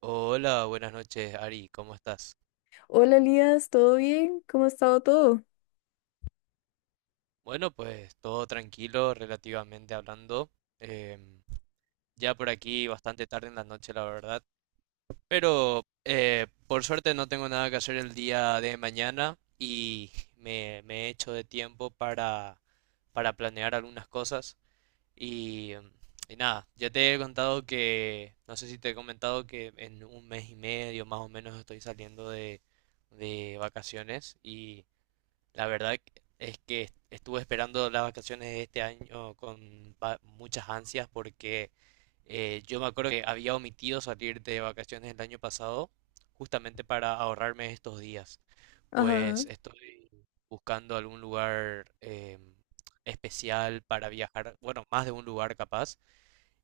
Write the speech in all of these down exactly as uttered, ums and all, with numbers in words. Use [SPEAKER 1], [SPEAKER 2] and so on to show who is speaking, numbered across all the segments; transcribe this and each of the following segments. [SPEAKER 1] Hola, buenas noches, Ari, ¿cómo estás?
[SPEAKER 2] Hola Elías, ¿todo bien? ¿Cómo ha estado todo?
[SPEAKER 1] Bueno, pues todo tranquilo, relativamente hablando. Em, ya por aquí bastante tarde en la noche, la verdad. Pero eh, por suerte no tengo nada que hacer el día de mañana y me, me he hecho de tiempo para, para planear algunas cosas. Y, em, y nada, ya te he contado que, no sé si te he comentado que en un mes y medio más o menos estoy saliendo de, de vacaciones y... La verdad es que est- estuve esperando las vacaciones de este año con va- muchas ansias porque eh, yo me acuerdo que había omitido salir de vacaciones el año pasado justamente para ahorrarme estos días.
[SPEAKER 2] Ajá.
[SPEAKER 1] Pues estoy buscando algún lugar eh, especial para viajar, bueno, más de un lugar capaz.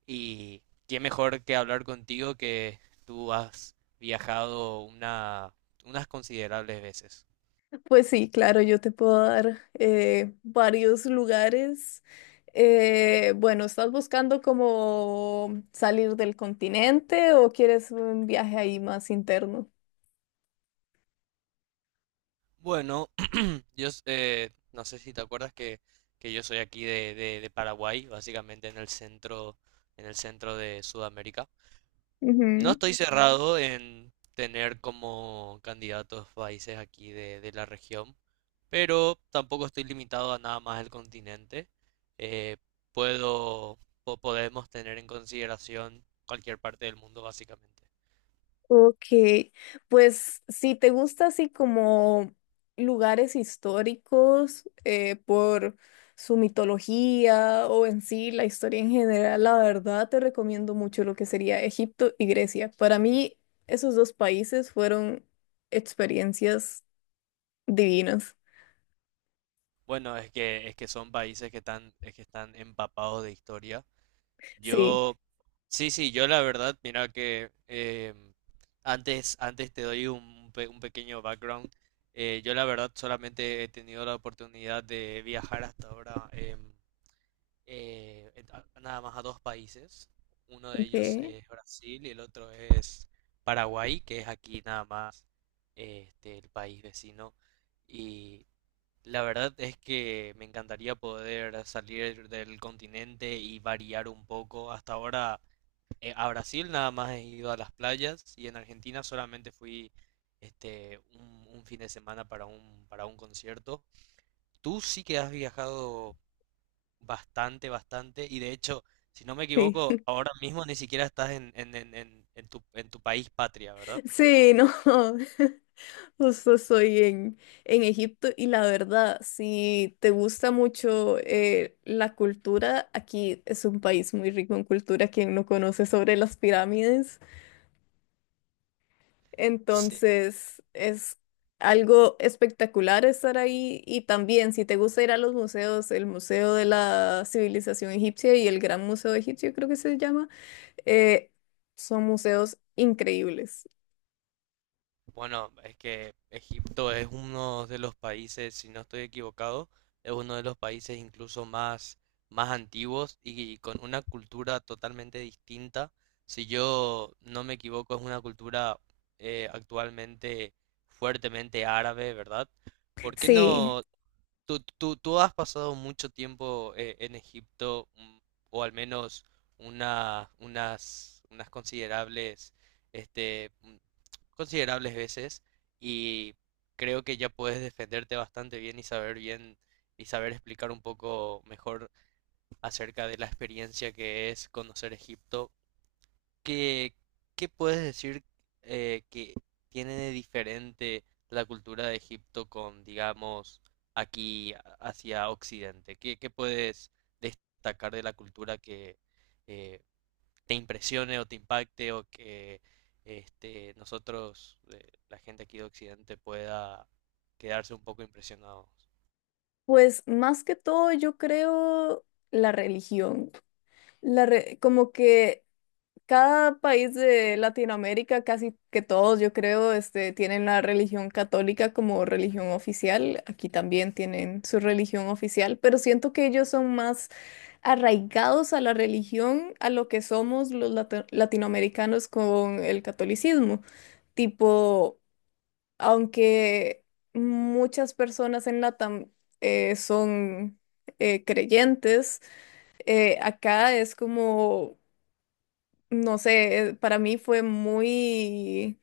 [SPEAKER 1] Y qué mejor que hablar contigo que tú has viajado una, unas considerables veces.
[SPEAKER 2] Pues sí, claro, yo te puedo dar eh, varios lugares. Eh, bueno, ¿estás buscando como salir del continente o quieres un viaje ahí más interno?
[SPEAKER 1] Bueno, Yo, eh, no sé si te acuerdas que, que yo soy aquí de, de- de Paraguay, básicamente en el centro, en el centro de Sudamérica. No estoy, Ujú. cerrado en tener como candidatos países aquí de, de la región, pero tampoco estoy limitado a nada más el continente. Eh, puedo, po- podemos tener en consideración cualquier parte del mundo, básicamente.
[SPEAKER 2] Ok, pues si te gusta así como lugares históricos eh, por su mitología o en sí la historia en general, la verdad te recomiendo mucho lo que sería Egipto y Grecia. Para mí esos dos países fueron experiencias divinas.
[SPEAKER 1] Bueno, es que, es que son países que están, es que están empapados de historia.
[SPEAKER 2] Sí,
[SPEAKER 1] Yo, sí, sí, yo la verdad, mira que eh, antes, antes te doy un, pe- un pequeño background. Eh, yo la verdad solamente he tenido la oportunidad de viajar hasta ahora em, eh, en- a- nada más a dos países. Uno de
[SPEAKER 2] ok,
[SPEAKER 1] ellos es Brasil y el otro es Paraguay, que es aquí nada más, eh, este, el país vecino. La verdad es que me encantaría poder salir del continente y variar un poco. Hasta ahora, eh, a Brasil nada más he ido a las playas y en Argentina solamente fui este un, un fin de semana para un para un concierto. Tú sí que has viajado bastante, bastante y de hecho, si no me
[SPEAKER 2] sí.
[SPEAKER 1] equivoco, ahora mismo ni siquiera estás en en, en, en- en tu en tu país patria, ¿verdad?
[SPEAKER 2] Sí, no. Justo estoy en, en Egipto y la verdad, si te gusta mucho eh, la cultura, aquí es un país muy rico en cultura, quien no conoce sobre las pirámides.
[SPEAKER 1] Sí.
[SPEAKER 2] Entonces, es algo espectacular estar ahí y también si te gusta ir a los museos, el Museo de la Civilización Egipcia y el Gran Museo Egipcio, creo que se llama, eh, son museos increíbles.
[SPEAKER 1] Bueno, es que Egipto es uno de los países, si no estoy equivocado, es uno de los países incluso más, más antiguos y con una cultura totalmente distinta. Si yo no me equivoco, es una cultura eh, actualmente fuertemente árabe, ¿verdad? ¿Por qué
[SPEAKER 2] Sí.
[SPEAKER 1] no Tú, tú, tú has pasado mucho tiempo eh, en Egipto, mm, o al menos una- unas, unas considerables, este, mm, considerables veces, y creo que ya puedes defenderte bastante bien y saber bien y saber explicar un poco mejor acerca de la experiencia que es conocer Egipto. ¿Qué, qué puedes decir, eh, que tiene de diferente la cultura de Egipto con, digamos, aquí a- hacia Occidente? ¿Qué, qué puedes destacar de la cultura que eh, te impresione o te impacte, o que este, nosotros, eh, la gente aquí de Occidente, pueda quedarse un poco impresionados?
[SPEAKER 2] Pues más que todo yo creo la religión. La re- como que cada país de Latinoamérica, casi que todos yo creo, este, tienen la religión católica como religión oficial. Aquí también tienen su religión oficial, pero siento que ellos son más arraigados a la religión, a lo que somos los lati- latinoamericanos con el catolicismo. Tipo aunque muchas personas en LATAM eh, son eh, creyentes, eh, acá es como, no sé, eh, para mí fue muy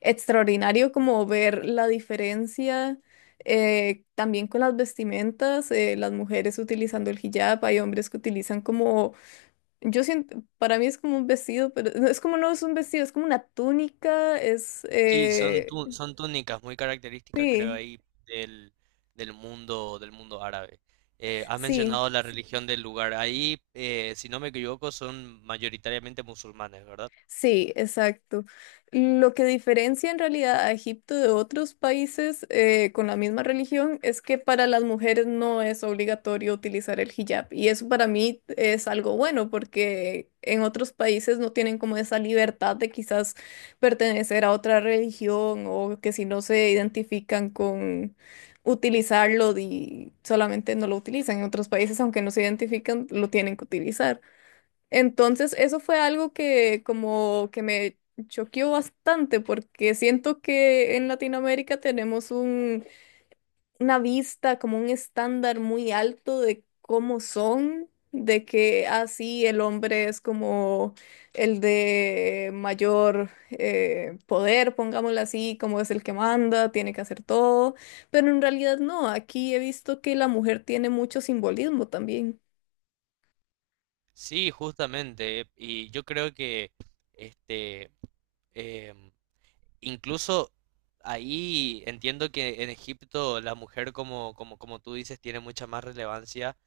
[SPEAKER 2] extraordinario como ver la diferencia. eh, también con las vestimentas, eh, las mujeres utilizando el hijab, hay hombres que utilizan como, yo siento, para mí es como un vestido, pero no, es como no es un vestido, es como una túnica, es,
[SPEAKER 1] Sí, son,
[SPEAKER 2] eh,
[SPEAKER 1] tú- son túnicas muy características, creo,
[SPEAKER 2] sí,
[SPEAKER 1] ahí del, del mundo, del mundo árabe. Eh, has
[SPEAKER 2] sí,
[SPEAKER 1] mencionado la, sí, religión del lugar. Ahí, eh, si no me equivoco, son mayoritariamente musulmanes, ¿verdad?
[SPEAKER 2] Sí, exacto. Lo que diferencia en realidad a Egipto de otros países eh, con la misma religión es que para las mujeres no es obligatorio utilizar el hijab. Y eso para mí es algo bueno porque en otros países no tienen como esa libertad de quizás pertenecer a otra religión o que si no se identifican con utilizarlo y solamente no lo utilizan. En otros países, aunque no se identifican, lo tienen que utilizar. Entonces, eso fue algo que como que me choqueó bastante porque siento que en Latinoamérica tenemos un, una vista, como un estándar muy alto de cómo son, de que así el hombre es como el de mayor eh, poder, pongámoslo así, como es el que manda, tiene que hacer todo, pero en realidad no, aquí he visto que la mujer tiene mucho simbolismo también.
[SPEAKER 1] Sí, justamente. Y yo creo que este, em, incluso ahí entiendo que en Egipto la mujer, como, como, como tú dices, tiene mucha más relevancia,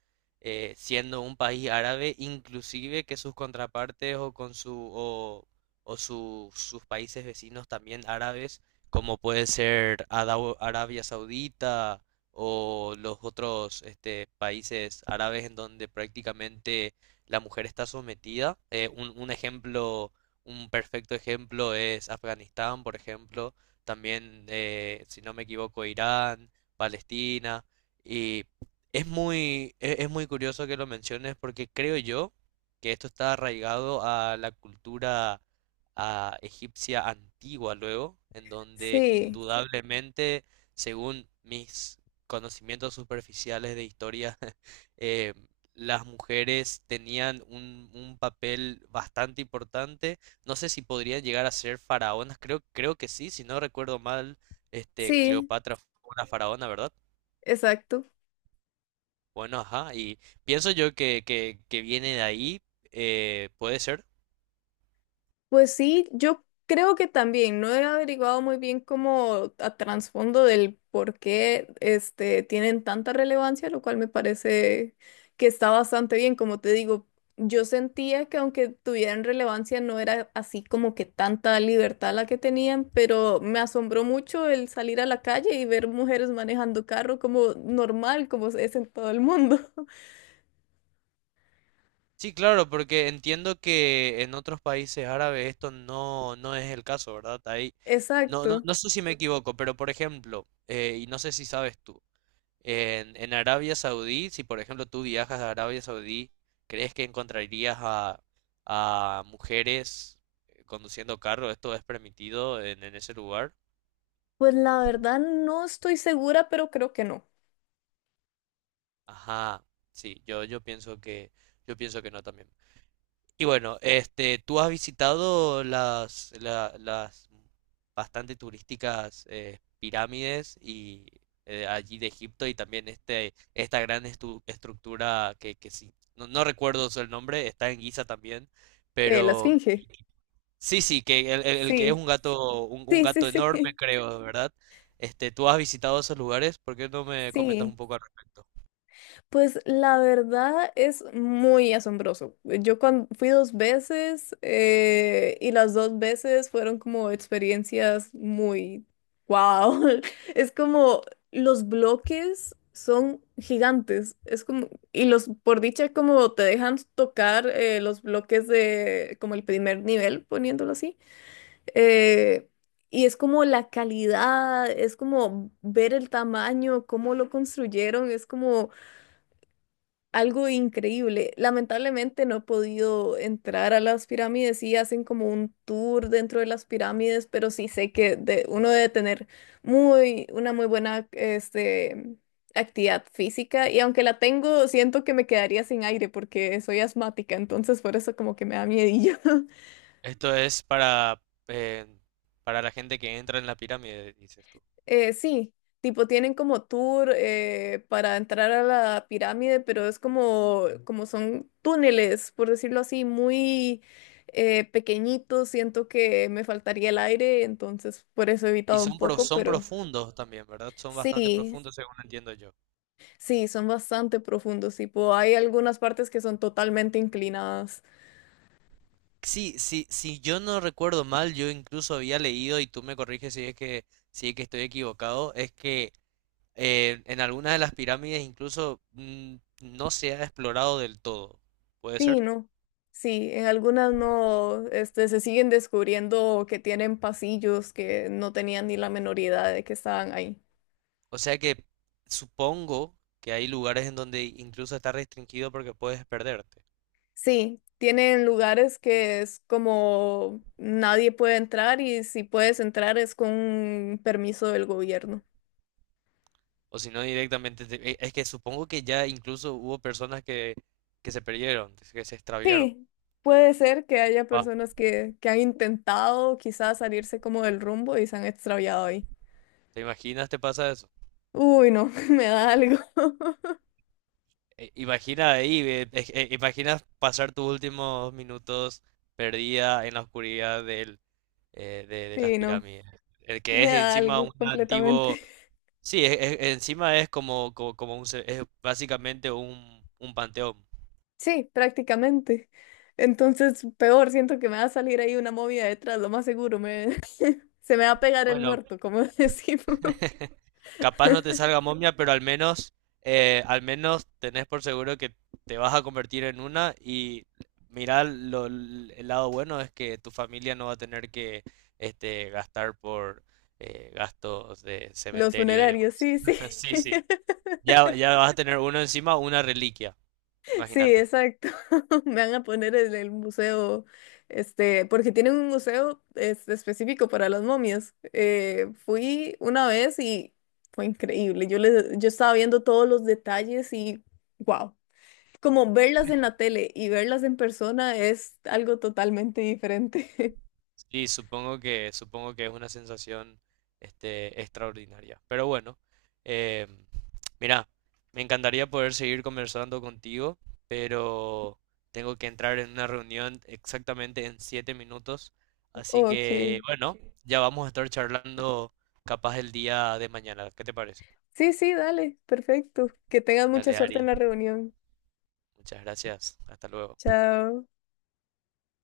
[SPEAKER 1] eh, siendo un país árabe, inclusive que sus contrapartes o con su o, o su- sus países vecinos también árabes, como puede ser Adau- Arabia Saudita o los otros, este, países árabes en donde prácticamente la mujer está sometida. Eh, un, un ejemplo un perfecto ejemplo es Afganistán; por ejemplo, también, eh, si no me equivoco, Irán, Palestina, y es muy, e- es muy curioso que lo menciones, porque creo yo que esto está arraigado a la cultura a egipcia antigua luego, en donde
[SPEAKER 2] Sí,
[SPEAKER 1] indudablemente, según mis conocimientos superficiales de historia, eh, las mujeres tenían un, un papel bastante importante. No sé si podrían llegar a ser faraonas, creo, creo, que sí. Si no recuerdo mal, este
[SPEAKER 2] sí,
[SPEAKER 1] Cleopatra fue una faraona, ¿verdad?
[SPEAKER 2] exacto.
[SPEAKER 1] Bueno, ajá, y pienso yo que, que, que viene de ahí, eh, puede ser.
[SPEAKER 2] Pues sí, yo creo que también no he averiguado muy bien como a trasfondo del por qué este, tienen tanta relevancia, lo cual me parece que está bastante bien. Como te digo, yo sentía que aunque tuvieran relevancia no era así como que tanta libertad la que tenían, pero me asombró mucho el salir a la calle y ver mujeres manejando carro como normal, como es en todo el mundo.
[SPEAKER 1] Sí, claro, porque entiendo que en otros países árabes esto no, no es el caso, ¿verdad? Ahí, no, no,
[SPEAKER 2] Exacto.
[SPEAKER 1] no sé si me equivoco, pero por ejemplo, eh, y no sé si sabes tú, En, en Arabia Saudí, si por ejemplo tú viajas a Arabia Saudí, ¿crees que encontrarías a, a mujeres eh, conduciendo carro? ¿Esto es permitido en, en ese lugar?
[SPEAKER 2] Pues la verdad no estoy segura, pero creo que no.
[SPEAKER 1] Ajá, sí, yo, yo pienso que, yo pienso que no también. Y bueno, este, ¿tú has visitado las, la- las bastante turísticas, eh, pirámides y, eh, allí de Egipto, y también este, esta gran estu- estructura que, que sí, no, no recuerdo el nombre, está en Giza también,
[SPEAKER 2] Eh, la
[SPEAKER 1] pero
[SPEAKER 2] esfinge.
[SPEAKER 1] sí, sí, que el, el- el que es
[SPEAKER 2] Sí,
[SPEAKER 1] un gato, un, un
[SPEAKER 2] sí, sí,
[SPEAKER 1] gato
[SPEAKER 2] sí.
[SPEAKER 1] enorme, creo, ¿verdad? Este, ¿tú has visitado esos lugares? ¿Por qué no me comentas un
[SPEAKER 2] Sí,
[SPEAKER 1] poco al respecto?
[SPEAKER 2] pues la verdad es muy asombroso. Yo cuan- fui dos veces eh, y las dos veces fueron como experiencias muy wow. Es como los bloques son gigantes. Es como, y los, por dicha, como te dejan tocar eh, los bloques de como el primer nivel, poniéndolo así. Eh, y es como la calidad, es como ver el tamaño, cómo lo construyeron, es como algo increíble. Lamentablemente no he podido entrar a las pirámides y hacen como un tour dentro de las pirámides, pero sí sé que de- uno debe tener muy, una muy buena este, actividad física y aunque la tengo, siento que me quedaría sin aire porque soy asmática, entonces por eso como que me da miedillo.
[SPEAKER 1] Esto es para, eh, para la gente que entra en la pirámide, dices tú.
[SPEAKER 2] Eh, sí, tipo tienen como tour eh, para entrar a la pirámide, pero es como, como son túneles, por decirlo así, muy eh, pequeñitos. Siento que me faltaría el aire, entonces por eso he
[SPEAKER 1] Y
[SPEAKER 2] evitado un
[SPEAKER 1] son, pro-
[SPEAKER 2] poco,
[SPEAKER 1] son
[SPEAKER 2] pero
[SPEAKER 1] profundos también, ¿verdad? Son bastante
[SPEAKER 2] sí,
[SPEAKER 1] profundos, según entiendo yo.
[SPEAKER 2] sí, son bastante profundos. Tipo, hay algunas partes que son totalmente inclinadas.
[SPEAKER 1] Sí, sí, si yo no recuerdo mal, yo incluso había leído, y tú me corriges si es que, si es que estoy equivocado, es que eh, en algunas de las pirámides incluso, mm, no se ha explorado del todo. ¿Puede
[SPEAKER 2] Sí,
[SPEAKER 1] ser?
[SPEAKER 2] no. Sí, en algunas no, este, se siguen descubriendo que tienen pasillos que no tenían ni la menor idea de que estaban ahí.
[SPEAKER 1] O sea que supongo que hay lugares en donde incluso está restringido porque puedes perderte.
[SPEAKER 2] Sí, tienen lugares que es como nadie puede entrar y si puedes entrar es con un permiso del gobierno.
[SPEAKER 1] O si no, directamente, te- e- es que supongo que ya incluso hubo personas que, que se perdieron, que se extraviaron.
[SPEAKER 2] Sí, puede ser que haya personas que, que han intentado quizás salirse como del rumbo y se han extraviado ahí.
[SPEAKER 1] ¿Te imaginas te pasa eso?
[SPEAKER 2] Uy, no, me da algo.
[SPEAKER 1] Eh, Imagina ahí, ve, eh, eh, imaginas pasar tus últimos minutos perdida en la oscuridad del, eh, de, de las
[SPEAKER 2] Sí, no,
[SPEAKER 1] pirámides. El que
[SPEAKER 2] me
[SPEAKER 1] es
[SPEAKER 2] da
[SPEAKER 1] encima un
[SPEAKER 2] algo
[SPEAKER 1] antiguo...
[SPEAKER 2] completamente.
[SPEAKER 1] Sí, es- es- encima es como, como, como un... ce- Es básicamente un, un panteón.
[SPEAKER 2] Sí, prácticamente. Entonces, peor, siento que me va a salir ahí una movida detrás, lo más seguro, me, se me va a pegar el
[SPEAKER 1] Bueno,
[SPEAKER 2] muerto, como decimos.
[SPEAKER 1] capaz no te salga momia, pero al menos, eh, al menos tenés por seguro que te vas a convertir en una y mirá, lo- el lado bueno es que tu familia no va a tener que este, gastar por, eh, gastos de
[SPEAKER 2] Los
[SPEAKER 1] cementerio y
[SPEAKER 2] funerarios,
[SPEAKER 1] demás.
[SPEAKER 2] sí, sí.
[SPEAKER 1] Sí, sí. Ya, ya vas a tener uno encima, una reliquia,
[SPEAKER 2] Sí,
[SPEAKER 1] imagínate.
[SPEAKER 2] exacto. Me van a poner en el museo, este, porque tienen un museo este, específico para las momias. Eh, fui una vez y fue increíble. Yo les, yo estaba viendo todos los detalles y wow. Como verlas en la tele y verlas en persona es algo totalmente diferente.
[SPEAKER 1] Sí, supongo que, supongo que es una sensación, este, extraordinaria. Pero bueno, eh, mira, me encantaría poder seguir conversando contigo, pero tengo que entrar en una reunión exactamente en siete minutos. Así
[SPEAKER 2] Ok.
[SPEAKER 1] que bueno, ya vamos a estar charlando capaz el día de mañana. ¿Qué te parece?
[SPEAKER 2] Sí, sí, dale. Perfecto. Que tengas mucha
[SPEAKER 1] Dale,
[SPEAKER 2] suerte en
[SPEAKER 1] Ari.
[SPEAKER 2] la reunión.
[SPEAKER 1] Muchas gracias. Hasta luego.
[SPEAKER 2] Chao.